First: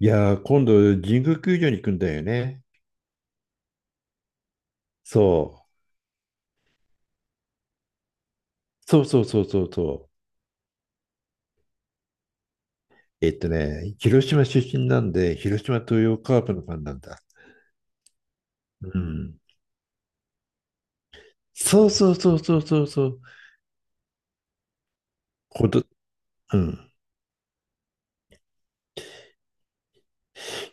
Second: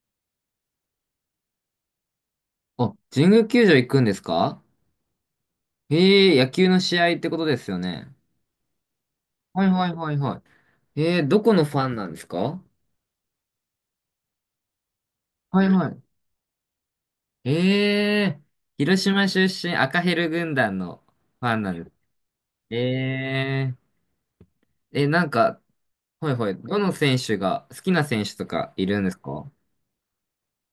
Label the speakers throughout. Speaker 1: いやー、今度、神宮球場に行くんだよね。
Speaker 2: あ、神宮球場行くんですか？
Speaker 1: そう。
Speaker 2: へえ、野球の試合ってことですよね。
Speaker 1: そうそうそうそ
Speaker 2: はい
Speaker 1: う
Speaker 2: は
Speaker 1: そ
Speaker 2: い
Speaker 1: う。
Speaker 2: はいはい。どこのファンなんですか？
Speaker 1: 広島出身なんで、
Speaker 2: は
Speaker 1: 広
Speaker 2: い
Speaker 1: 島
Speaker 2: はい。
Speaker 1: 東洋カープのファンなんだ。
Speaker 2: えー、
Speaker 1: う
Speaker 2: 広島
Speaker 1: ん。
Speaker 2: 出身赤ヘル軍団のファンなん
Speaker 1: そ
Speaker 2: で
Speaker 1: う
Speaker 2: す。
Speaker 1: そうそうそうそうそう。
Speaker 2: えなんか、
Speaker 1: こと、
Speaker 2: はいはい。
Speaker 1: う
Speaker 2: ど
Speaker 1: ん。
Speaker 2: の選手が、好きな選手とかいるんですか？は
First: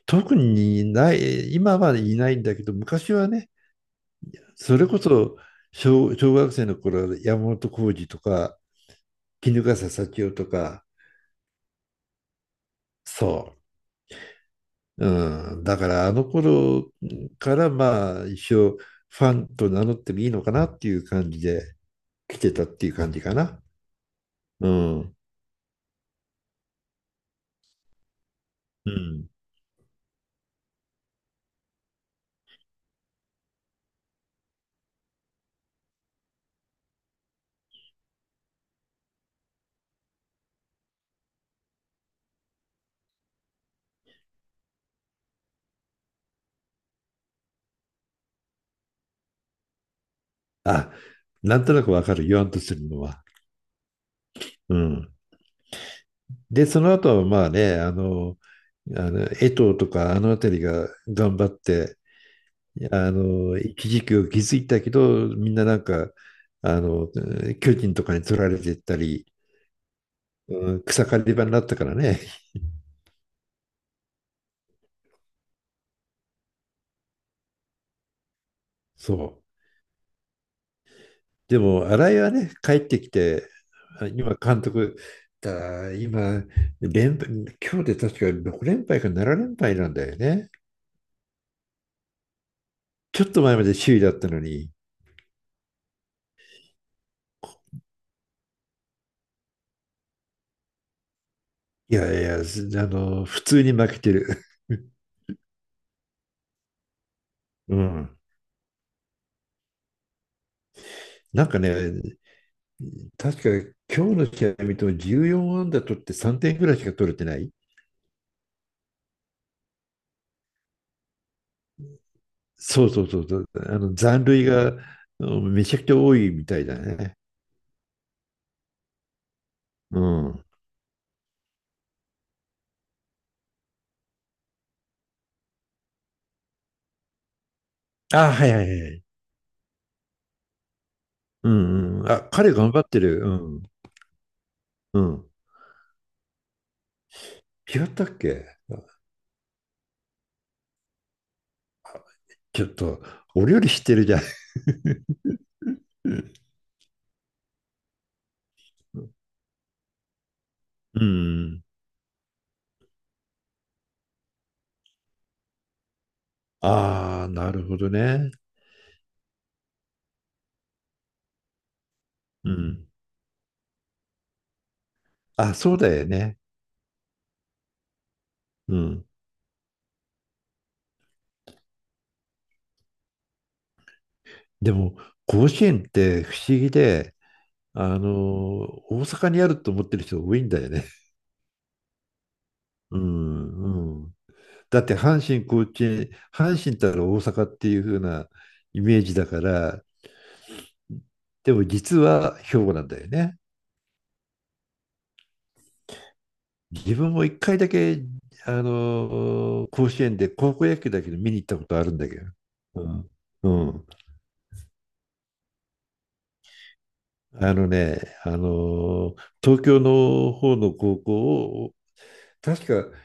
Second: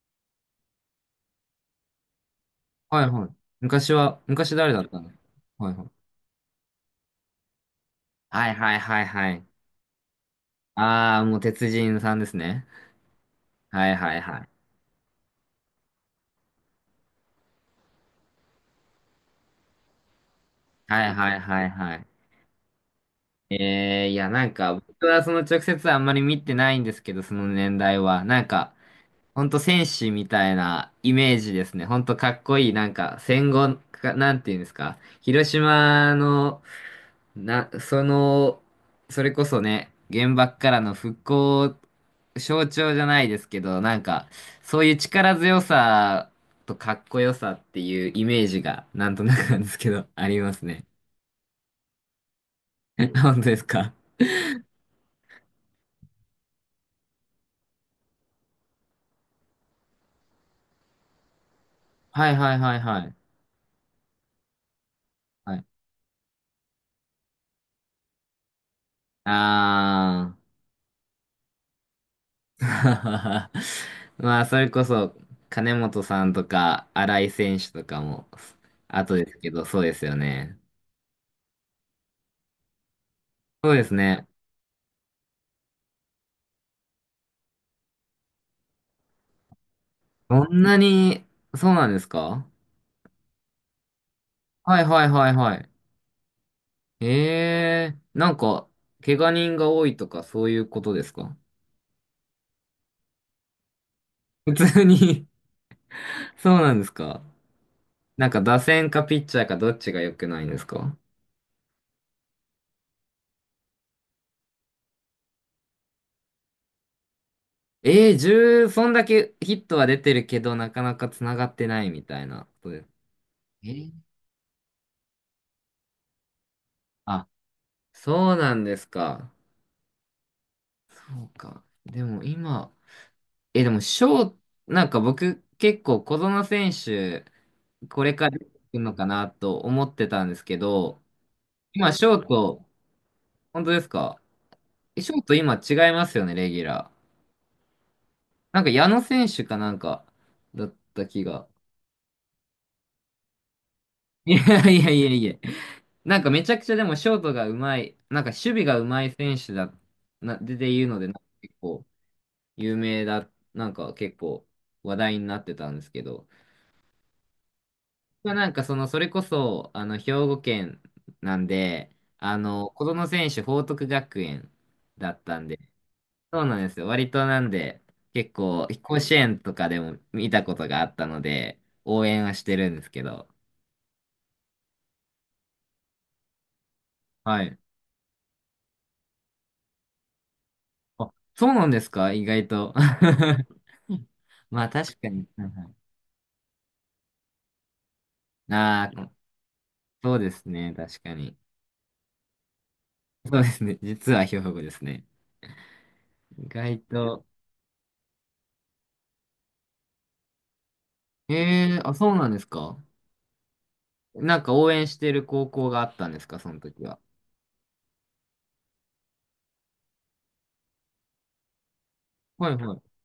Speaker 1: 特にない、今はいないんだけど、
Speaker 2: い
Speaker 1: 昔
Speaker 2: は
Speaker 1: は
Speaker 2: い。
Speaker 1: ね、
Speaker 2: 昔誰
Speaker 1: そ
Speaker 2: だっ
Speaker 1: れこ
Speaker 2: たの？
Speaker 1: そ
Speaker 2: はいはい。
Speaker 1: 小学生の頃、山本浩二と
Speaker 2: はい
Speaker 1: か、
Speaker 2: はいはいはい。
Speaker 1: 衣笠幸男とか、
Speaker 2: あー、もう鉄人さんですね。
Speaker 1: そう。
Speaker 2: はいはいはい。
Speaker 1: うん、だからあの頃からまあ一応ファンと名乗ってもいいのかなっていう
Speaker 2: はい
Speaker 1: 感
Speaker 2: はい
Speaker 1: じ
Speaker 2: はい
Speaker 1: で
Speaker 2: はい。
Speaker 1: 来てたっていう感じかな。
Speaker 2: ええ、いや、なん
Speaker 1: う
Speaker 2: か、僕
Speaker 1: ん。
Speaker 2: はその直接あんまり見てないんですけど、その年代は。なんか、
Speaker 1: うん。
Speaker 2: ほんと戦士みたいなイメージですね。ほんとかっこいい、なんか、戦後か、なんていうんですか。広島の、な、その、それこそね、原爆からの復興象徴じゃないですけど、なんか、そういう力強さとかっこよさっていうイメージが、なんとなくなんですけど、ありますね。
Speaker 1: あ、なんとなくわかる、言わんとするの は。
Speaker 2: 本当ですか？
Speaker 1: うん。で、その後はまあね、あの江藤とかあの辺りが頑張って、
Speaker 2: はいはいはいはい。
Speaker 1: 一時期を築いたけど、みん
Speaker 2: は
Speaker 1: な
Speaker 2: い。
Speaker 1: なんか、あの、巨人とかに取られてったり、
Speaker 2: あ
Speaker 1: うん、草刈り場になったからね。
Speaker 2: あ。まあ、それこそ、金本さんとか、新井選手とかも、
Speaker 1: そ
Speaker 2: 後です
Speaker 1: う。
Speaker 2: けど、そうですよね。
Speaker 1: でも、新井はね、帰ってきて、
Speaker 2: そうです
Speaker 1: あ
Speaker 2: ね。
Speaker 1: 今、監督、今連敗、今日で確か6連敗か7連敗なんだよ
Speaker 2: そ
Speaker 1: ね。
Speaker 2: んなに、そうなんですか？
Speaker 1: ちょっと前まで首位だったのに、
Speaker 2: はいはいはいはい。ええ、なんか、怪我人が多いとか、そういうことですか？
Speaker 1: いやいや、普通に負けてる。
Speaker 2: 普通 に。 そうなんですか？
Speaker 1: うん。
Speaker 2: なんか、打線かピッチャーかどっちが良くないんですか？
Speaker 1: なんかね、確か今日の試合見ても14安ー取って3点ぐらいしか取れてない。
Speaker 2: ええ、10、そんだけヒットは出てるけど、なかなか繋がってないみたいなことで
Speaker 1: そ
Speaker 2: す。
Speaker 1: うそうそうそう。
Speaker 2: え
Speaker 1: あ
Speaker 2: え、
Speaker 1: の残塁がうんめちゃくちゃ多いみたいだね。
Speaker 2: あ、そうなんですか。
Speaker 1: うん。
Speaker 2: そうか。でも今、え、でもなんか僕結構小園選手、これか
Speaker 1: あ、
Speaker 2: ら出
Speaker 1: は
Speaker 2: て
Speaker 1: い
Speaker 2: く
Speaker 1: は
Speaker 2: る
Speaker 1: いは
Speaker 2: の
Speaker 1: い。
Speaker 2: かなと思ってたんですけど、
Speaker 1: う
Speaker 2: 今
Speaker 1: んうん。
Speaker 2: 翔
Speaker 1: あ、彼
Speaker 2: と、
Speaker 1: 頑張ってる。うん。
Speaker 2: 本当ですか？
Speaker 1: う
Speaker 2: え、翔
Speaker 1: ん。
Speaker 2: と今違いますよね、レギュラー。
Speaker 1: 違ったっけ？
Speaker 2: なんか矢野選手かなんか、だった気が。
Speaker 1: ちょっと、俺より知ってるじゃん。
Speaker 2: いやいやいやいや。なんかめちゃくちゃでもショートがうまい、なんか守備がうまい選手だ、な、で言うの
Speaker 1: う
Speaker 2: で、なんか結
Speaker 1: ん。
Speaker 2: 構、有名だ、なんか結構話題になってたんですけど、
Speaker 1: ああ、なるほどね。
Speaker 2: まあ、なんかその、それこそ、あの、兵庫県なんで、あ
Speaker 1: うん。
Speaker 2: の、子
Speaker 1: ん。
Speaker 2: 供選手報徳学園だったん
Speaker 1: あ、
Speaker 2: で、
Speaker 1: そうだよね。
Speaker 2: そうなんですよ。割となんで、結構、
Speaker 1: う
Speaker 2: 甲
Speaker 1: ん。
Speaker 2: 子園とかでも見たことがあったので、応援はしてるんですけど、
Speaker 1: でも、甲子園って不思議で、
Speaker 2: はい。
Speaker 1: あの、大阪にあると思ってる人多いんだよね。
Speaker 2: あ、そうなんですか意外と。
Speaker 1: うん、うん。
Speaker 2: まあ
Speaker 1: だって、
Speaker 2: 確か
Speaker 1: 阪
Speaker 2: に。
Speaker 1: 神、甲子園、阪神ったら大阪っていう風なイ
Speaker 2: あ
Speaker 1: メ
Speaker 2: あ
Speaker 1: ー
Speaker 2: ー、
Speaker 1: ジだから、
Speaker 2: そうですね。確かに。
Speaker 1: でも実は兵庫なんだよね。
Speaker 2: そうですね。実は兵庫ですね。意外
Speaker 1: 自分も
Speaker 2: と。
Speaker 1: 一回だけ、甲子園で高校野球だけど見に行ったこ
Speaker 2: え
Speaker 1: と
Speaker 2: え、
Speaker 1: ある
Speaker 2: あ、
Speaker 1: んだ
Speaker 2: そう
Speaker 1: け
Speaker 2: なんですか。
Speaker 1: ど。うん。うん。
Speaker 2: なんか応援してる高校があったんですか、その時は。
Speaker 1: あのね、あのー東京の方の高校を、
Speaker 2: はい
Speaker 1: 確
Speaker 2: はい。
Speaker 1: か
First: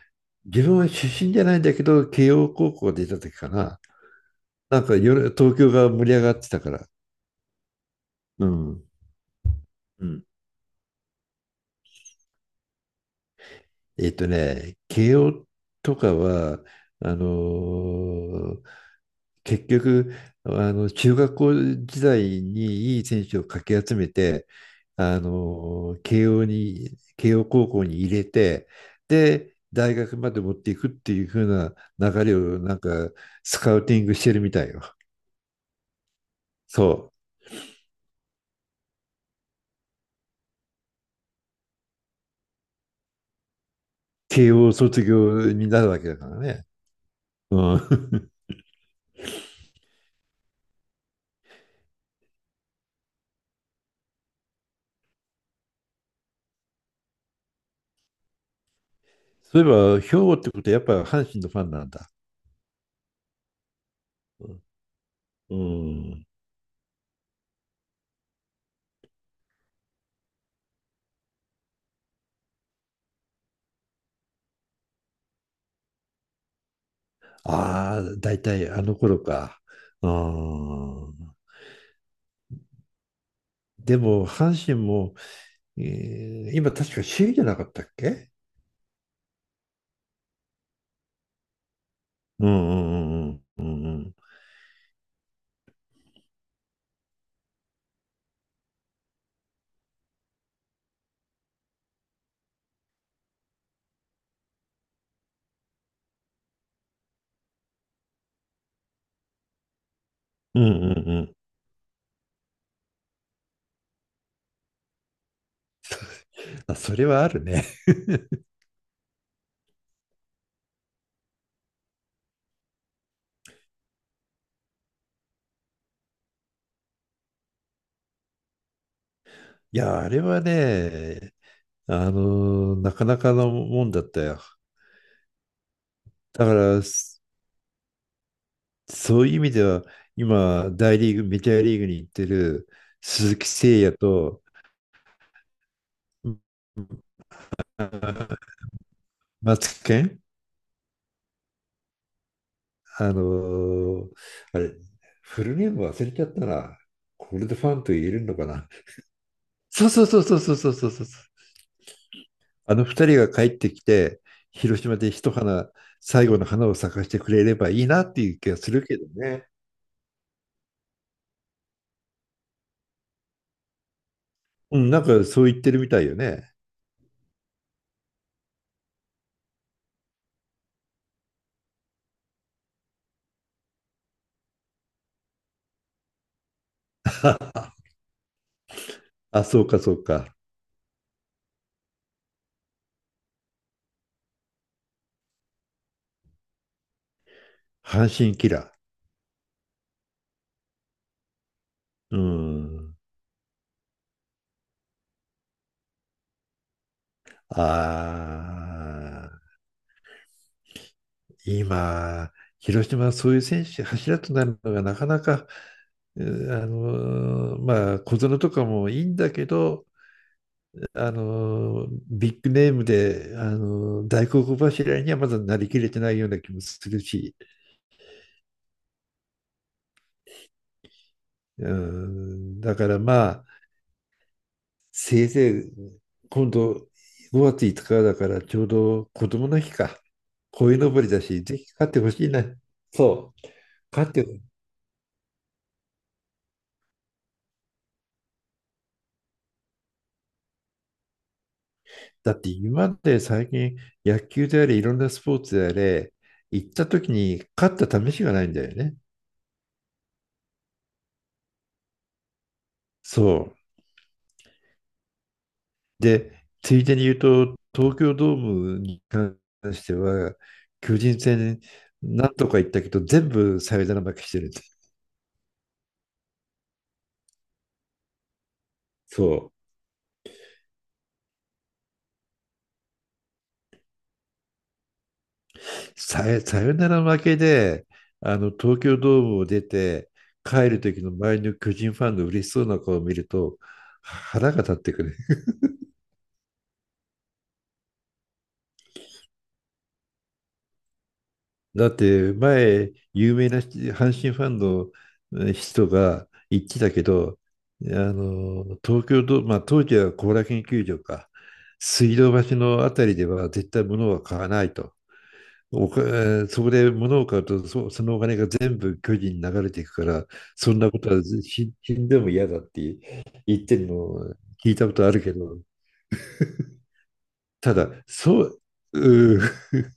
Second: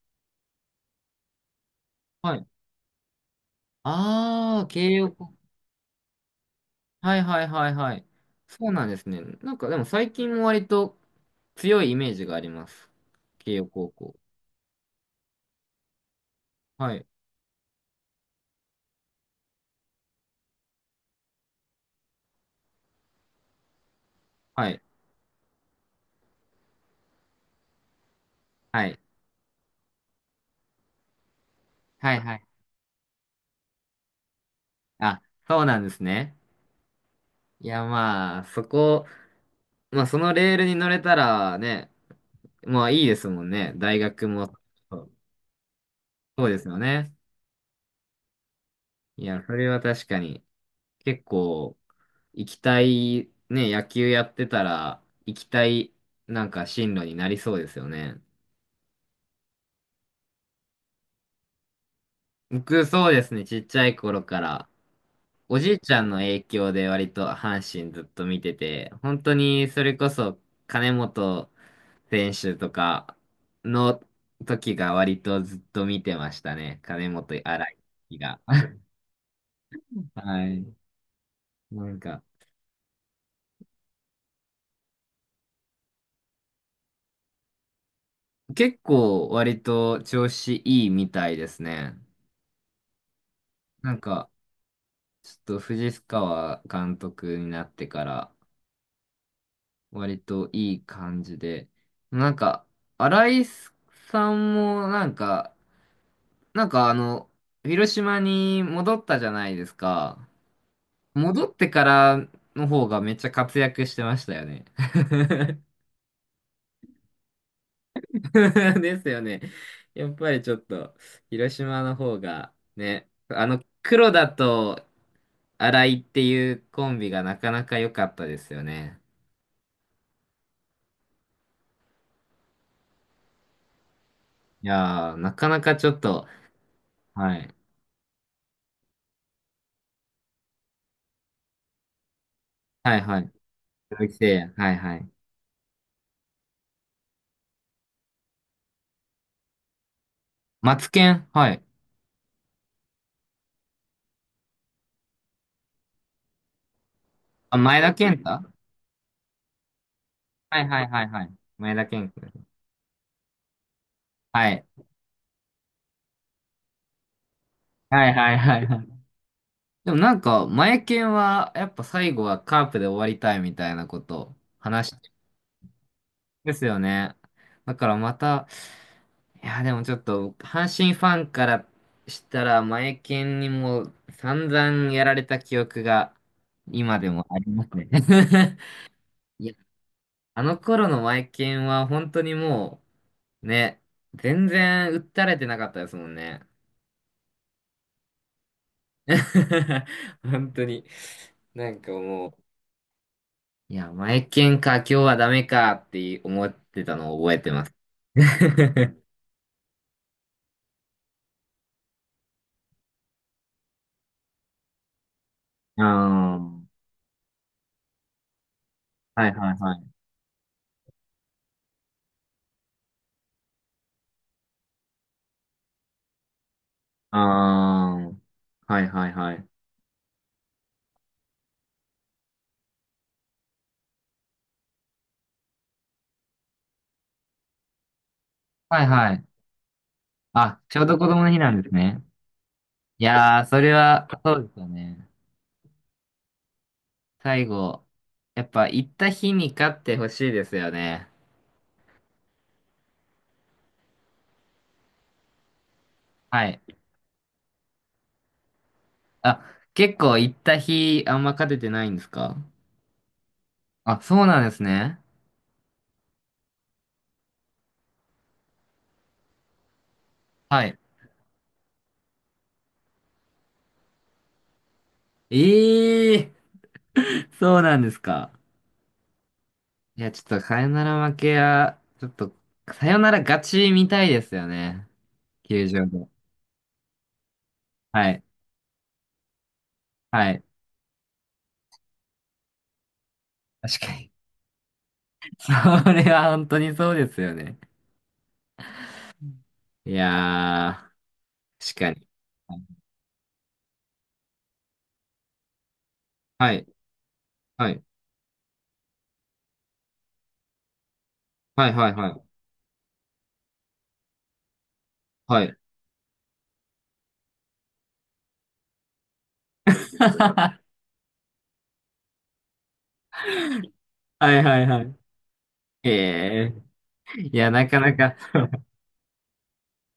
Speaker 1: 自分は出身じゃないんだけど、慶
Speaker 2: はい。
Speaker 1: 応高校が出た時かな。
Speaker 2: ああ、
Speaker 1: なんか
Speaker 2: 慶応
Speaker 1: 夜
Speaker 2: 高。
Speaker 1: 東京が盛り上がってたから。
Speaker 2: はいはいはいはい。
Speaker 1: う
Speaker 2: そう
Speaker 1: ん。
Speaker 2: なんですね。なんかでも
Speaker 1: う
Speaker 2: 最
Speaker 1: ん。
Speaker 2: 近も割と強いイメージがあります。慶応高校。
Speaker 1: 慶応とかは、
Speaker 2: はい。
Speaker 1: あのー結局、中学校時代にいい選手をかき集めて、
Speaker 2: はい。
Speaker 1: 慶応に、慶応高校に入れて、
Speaker 2: はい。
Speaker 1: で、大学まで持っていくっていう風な
Speaker 2: はい
Speaker 1: 流
Speaker 2: は
Speaker 1: れ
Speaker 2: い。
Speaker 1: を、なんか、スカウティングしてるみたいよ。
Speaker 2: あ、そうなんですね。
Speaker 1: そう。
Speaker 2: いやまあ、そこ、まあそのレールに乗れたらね、まあいいですもんね。大学
Speaker 1: 慶
Speaker 2: も。
Speaker 1: 応
Speaker 2: そ
Speaker 1: 卒
Speaker 2: う
Speaker 1: 業になるわけだから
Speaker 2: そうで
Speaker 1: ね。
Speaker 2: すよね。
Speaker 1: うん。
Speaker 2: いや、それは確かに結構、行きたい、ね、野球やってたら、行きたい、なんか進路になりそうですよね。
Speaker 1: そういえば、兵庫ってことはやっぱ阪神のファンなんだ。
Speaker 2: 僕、そうですね、ちっちゃい頃か
Speaker 1: うん。
Speaker 2: ら、
Speaker 1: う
Speaker 2: おじいちゃんの
Speaker 1: ん。
Speaker 2: 影響で割と阪神ずっと見てて、本当にそれこそ金本選手とかの時が割とずっと見てましたね。金本荒い
Speaker 1: ああ、
Speaker 2: 時
Speaker 1: 大
Speaker 2: が。
Speaker 1: 体あの頃か。う
Speaker 2: はい。
Speaker 1: ん。
Speaker 2: なんか、
Speaker 1: でも、阪神も、今確か首位じゃなかったっけ？
Speaker 2: 結構割と調子いいみたいですね。
Speaker 1: うんうんうんう
Speaker 2: なん
Speaker 1: ん
Speaker 2: か、ちょっと藤川監督になってから割といい感じで、なんか、新井さんもなんか、なんかあの、広島に戻ったじゃないですか。
Speaker 1: うんうんうんうんうん。
Speaker 2: 戻ってからの方がめっちゃ活躍してましたよね。
Speaker 1: あ、それはあるね。
Speaker 2: ですよね。やっぱりちょっと、広島の方がね、あの、黒田と新井っていうコンビがなかなか良かったですよね。
Speaker 1: いや、あれはね、なかなかのもんだったよ。
Speaker 2: いやー、なかなかちょっと、
Speaker 1: だから、
Speaker 2: はい。
Speaker 1: そういう意味では、今、大リーグ、メジャーリーグに行ってる
Speaker 2: はいはい。
Speaker 1: 鈴木誠也
Speaker 2: 鈴木誠也、
Speaker 1: と、
Speaker 2: はいはい。
Speaker 1: ま松健
Speaker 2: マツケン、はい。
Speaker 1: あのーあれ、フルネーム忘れちゃったな。これで
Speaker 2: あ、
Speaker 1: ファ
Speaker 2: 前
Speaker 1: ンと
Speaker 2: 田
Speaker 1: 言え
Speaker 2: 健
Speaker 1: るのか
Speaker 2: 太。
Speaker 1: な。そうそうそうそうそう
Speaker 2: はい
Speaker 1: そう
Speaker 2: は
Speaker 1: そ
Speaker 2: い
Speaker 1: う
Speaker 2: は
Speaker 1: そう。
Speaker 2: いはい。前田健君。
Speaker 1: あの二人が帰ってきて、
Speaker 2: はい。
Speaker 1: 広島で一花、最後の花を咲かせてくれればいいな
Speaker 2: は
Speaker 1: っ
Speaker 2: い
Speaker 1: て
Speaker 2: は
Speaker 1: い
Speaker 2: い
Speaker 1: う気が
Speaker 2: はい
Speaker 1: す
Speaker 2: は
Speaker 1: る
Speaker 2: い。
Speaker 1: けどね。
Speaker 2: でもなんか、前健は、やっぱ最後はカープで終わりたいみたいなこと
Speaker 1: う
Speaker 2: 話
Speaker 1: ん、
Speaker 2: し
Speaker 1: なん
Speaker 2: てる
Speaker 1: かそう言ってるみたいよ
Speaker 2: んで
Speaker 1: ね。
Speaker 2: すよね。だからまた、いや、でもちょっと、阪神ファンからしたら、前健にも散々やられた記憶が今でもあります ね。
Speaker 1: あ、そうかそうか。
Speaker 2: あの頃のマイケンは本当にもう、ね、全然訴たれてなかったですもんね。
Speaker 1: 阪神キラ
Speaker 2: 本当に。なんか
Speaker 1: ー。う
Speaker 2: もう、
Speaker 1: ん。
Speaker 2: いや、マイケンか、今日はダメかって思ってたのを覚えて
Speaker 1: あ
Speaker 2: ます。
Speaker 1: あ。今、広島はそういう選手、柱となるのがなかなか、
Speaker 2: あ
Speaker 1: う
Speaker 2: あ、は
Speaker 1: あのーまあ、小園とかもいいん
Speaker 2: いは
Speaker 1: だ
Speaker 2: い
Speaker 1: け
Speaker 2: は
Speaker 1: ど、
Speaker 2: い。
Speaker 1: ビッグネームで、大黒柱にはまだなりきれてないような気もする
Speaker 2: あ
Speaker 1: し、
Speaker 2: あ、はいはいはい。
Speaker 1: うん、だからまあ、せいぜい今度5月5日だからちょう
Speaker 2: はい
Speaker 1: ど
Speaker 2: はい。
Speaker 1: 子供の日か、
Speaker 2: あ、ち
Speaker 1: 鯉
Speaker 2: ょう
Speaker 1: の
Speaker 2: ど
Speaker 1: ぼ
Speaker 2: 子
Speaker 1: りだ
Speaker 2: 供の日
Speaker 1: し、
Speaker 2: な
Speaker 1: ぜ
Speaker 2: ん
Speaker 1: ひ
Speaker 2: です
Speaker 1: 勝って
Speaker 2: ね。
Speaker 1: ほしいな。
Speaker 2: い
Speaker 1: そ
Speaker 2: やー、
Speaker 1: う。
Speaker 2: それは、
Speaker 1: 勝っ
Speaker 2: そ
Speaker 1: て、
Speaker 2: うですよね。最後、やっぱ行った日に勝ってほしいですよね。
Speaker 1: だって今まで最近、野球であれいろんなスポーツであれ、
Speaker 2: はい。
Speaker 1: 行った時に勝った試しがないんだよね。
Speaker 2: あ、結構行った日あんま勝ててないんですか？
Speaker 1: そう。
Speaker 2: あ、そうなんですね。
Speaker 1: で、ついでに言うと、東京ドームに関しては
Speaker 2: はい。
Speaker 1: 巨人戦なんとか行ったけど全部サヨナラ負けしてるんです。
Speaker 2: ええー、そうなんですか。
Speaker 1: そう。
Speaker 2: いや、ちょっとさよなら負けは、ちょっと、さよなら勝ちみたいですよね。球場で。
Speaker 1: サヨナラ負けで、
Speaker 2: はい。
Speaker 1: あの東京ドームを出て
Speaker 2: はい。
Speaker 1: 帰る時の周りの巨人ファンの嬉しそうな顔を見ると
Speaker 2: 確かに。
Speaker 1: 腹が立ってくる。
Speaker 2: それは本当にそうですよね。いやー、確
Speaker 1: だっ
Speaker 2: かに。
Speaker 1: て前、有名な人、阪神ファンの人が
Speaker 2: は
Speaker 1: 言っ
Speaker 2: い。
Speaker 1: てたけど、
Speaker 2: はい。
Speaker 1: あの東京ド、まあ、当時は後楽園球場か、
Speaker 2: はい。はい。は
Speaker 1: 水道
Speaker 2: い。
Speaker 1: 橋のあたりでは絶対物は買わないと。
Speaker 2: はい。
Speaker 1: おかえーそこで物を買うと、そのお金が全部巨人に流れていくから、そん なことは死んでも嫌だって言ってるの
Speaker 2: は
Speaker 1: を
Speaker 2: い。はい。
Speaker 1: 聞い
Speaker 2: は
Speaker 1: たこと
Speaker 2: い。
Speaker 1: あるけど、
Speaker 2: ええー。いや、な
Speaker 1: た
Speaker 2: か
Speaker 1: だ、
Speaker 2: なか、
Speaker 1: そう、うー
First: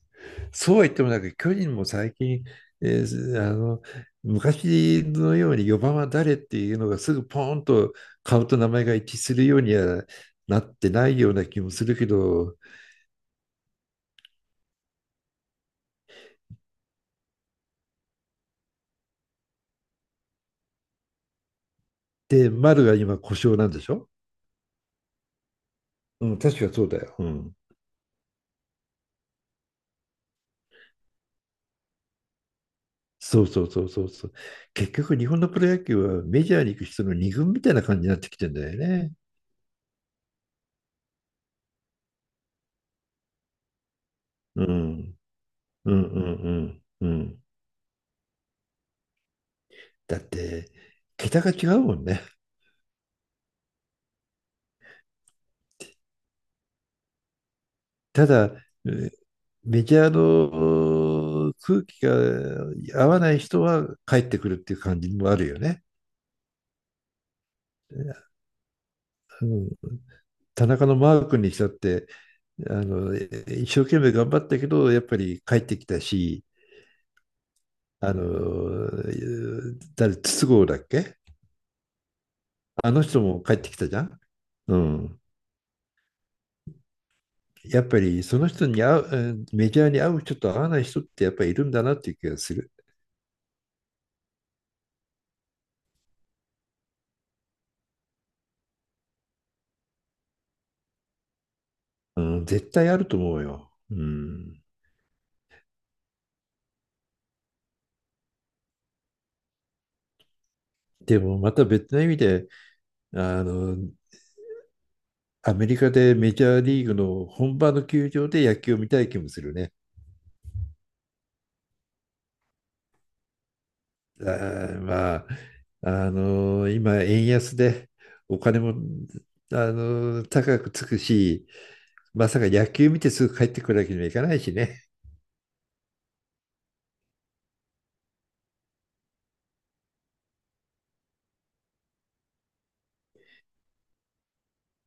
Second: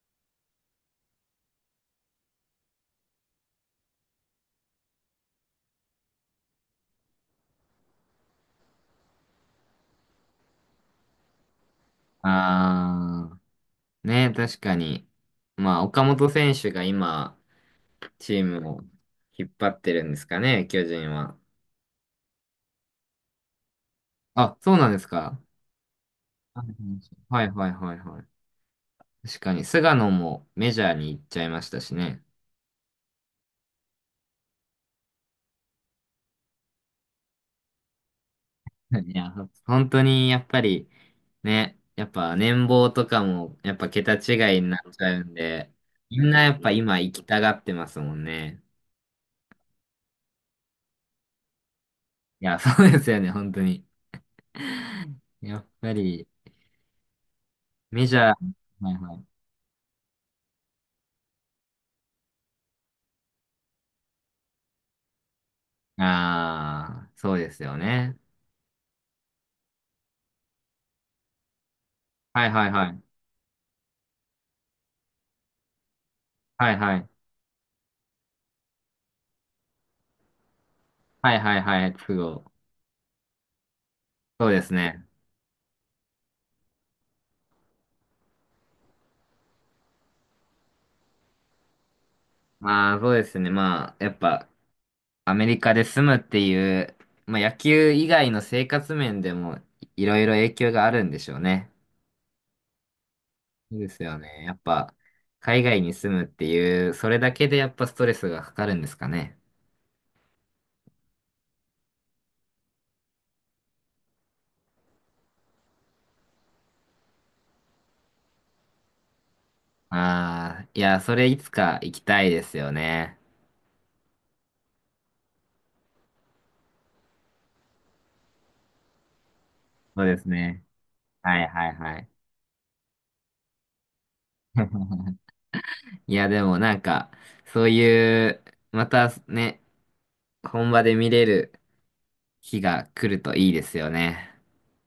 Speaker 1: そうは言ってもなんか巨人も最近、えーあの昔のように4番は誰っていうのがすぐポーンと顔と名前が一致するようにはなってないような気もするけど、
Speaker 2: あー。ね、確かに。まあ、岡本選手が今、チームを引っ張ってるんですかね、巨人は。
Speaker 1: で、丸が今故障なんでしょ
Speaker 2: あ、そうなんですか。
Speaker 1: うん、確かそうだよ。う
Speaker 2: はい
Speaker 1: ん。
Speaker 2: はいはいはい。確かに、菅野もメジャーに行っちゃいましたしね。
Speaker 1: そうそうそうそうそう。結局、日本のプロ野球はメジャーに行く人の二軍みたいな感じになってきてんだよね。
Speaker 2: いや、本当にやっぱり、ね、やっぱ年俸とかも、やっぱ桁違い
Speaker 1: う
Speaker 2: になっちゃ
Speaker 1: ん。
Speaker 2: うんで、
Speaker 1: うんう
Speaker 2: みんなやっぱ
Speaker 1: ん
Speaker 2: 今
Speaker 1: うんう
Speaker 2: 行きた
Speaker 1: ん。
Speaker 2: がってますもんね。
Speaker 1: だって、桁が違うもんね。
Speaker 2: いや、そうですよね、本当に。やっぱり、メジ
Speaker 1: た
Speaker 2: ャー、
Speaker 1: だ、え
Speaker 2: はい
Speaker 1: ー
Speaker 2: はい。
Speaker 1: メディアの空気が合わない人は帰ってくるっていう感じもあるよね。
Speaker 2: ああ、そうですよね。
Speaker 1: うん、田中のマー君にしたって、
Speaker 2: はいはい
Speaker 1: あ
Speaker 2: はい。
Speaker 1: のえ一生懸命頑張ったけど、やっぱり帰ってきたし、
Speaker 2: はいはい。
Speaker 1: あの、誰、筒香だっけ、
Speaker 2: はいはいはい。都合。
Speaker 1: あの人も帰ってきたじゃん。
Speaker 2: そうです
Speaker 1: う
Speaker 2: ね。
Speaker 1: ん、やっぱりその人に合う、うん、メジャーに合う人と合わない人ってやっぱりいるんだなっていう気がする。
Speaker 2: まあそうですね。まあやっぱアメリカで住むっていう、まあ野球以外の生活面でもいろいろ影響があるんでしょうね。
Speaker 1: うん、絶対あると思うよ。
Speaker 2: そうで
Speaker 1: う
Speaker 2: すよね。やっ
Speaker 1: ん、
Speaker 2: ぱ海外に住むっていう、それだけでやっぱストレスがかかるんですかね。
Speaker 1: でもまた別の意味で、あの、アメリカでメジャーリーグの本場の球場で野球を見たい気もするね。
Speaker 2: ああ、いや、それいつか行きたいですよね。
Speaker 1: あーまあ、今、円安でお金も、
Speaker 2: そうです
Speaker 1: 高
Speaker 2: ね。
Speaker 1: くつく
Speaker 2: は
Speaker 1: し、
Speaker 2: いはいはい。
Speaker 1: まさか野球見てすぐ帰ってくるわけにはいかないしね。
Speaker 2: いや、でもなんか、そういう、またね、本場で見れる日が来るといいですよね。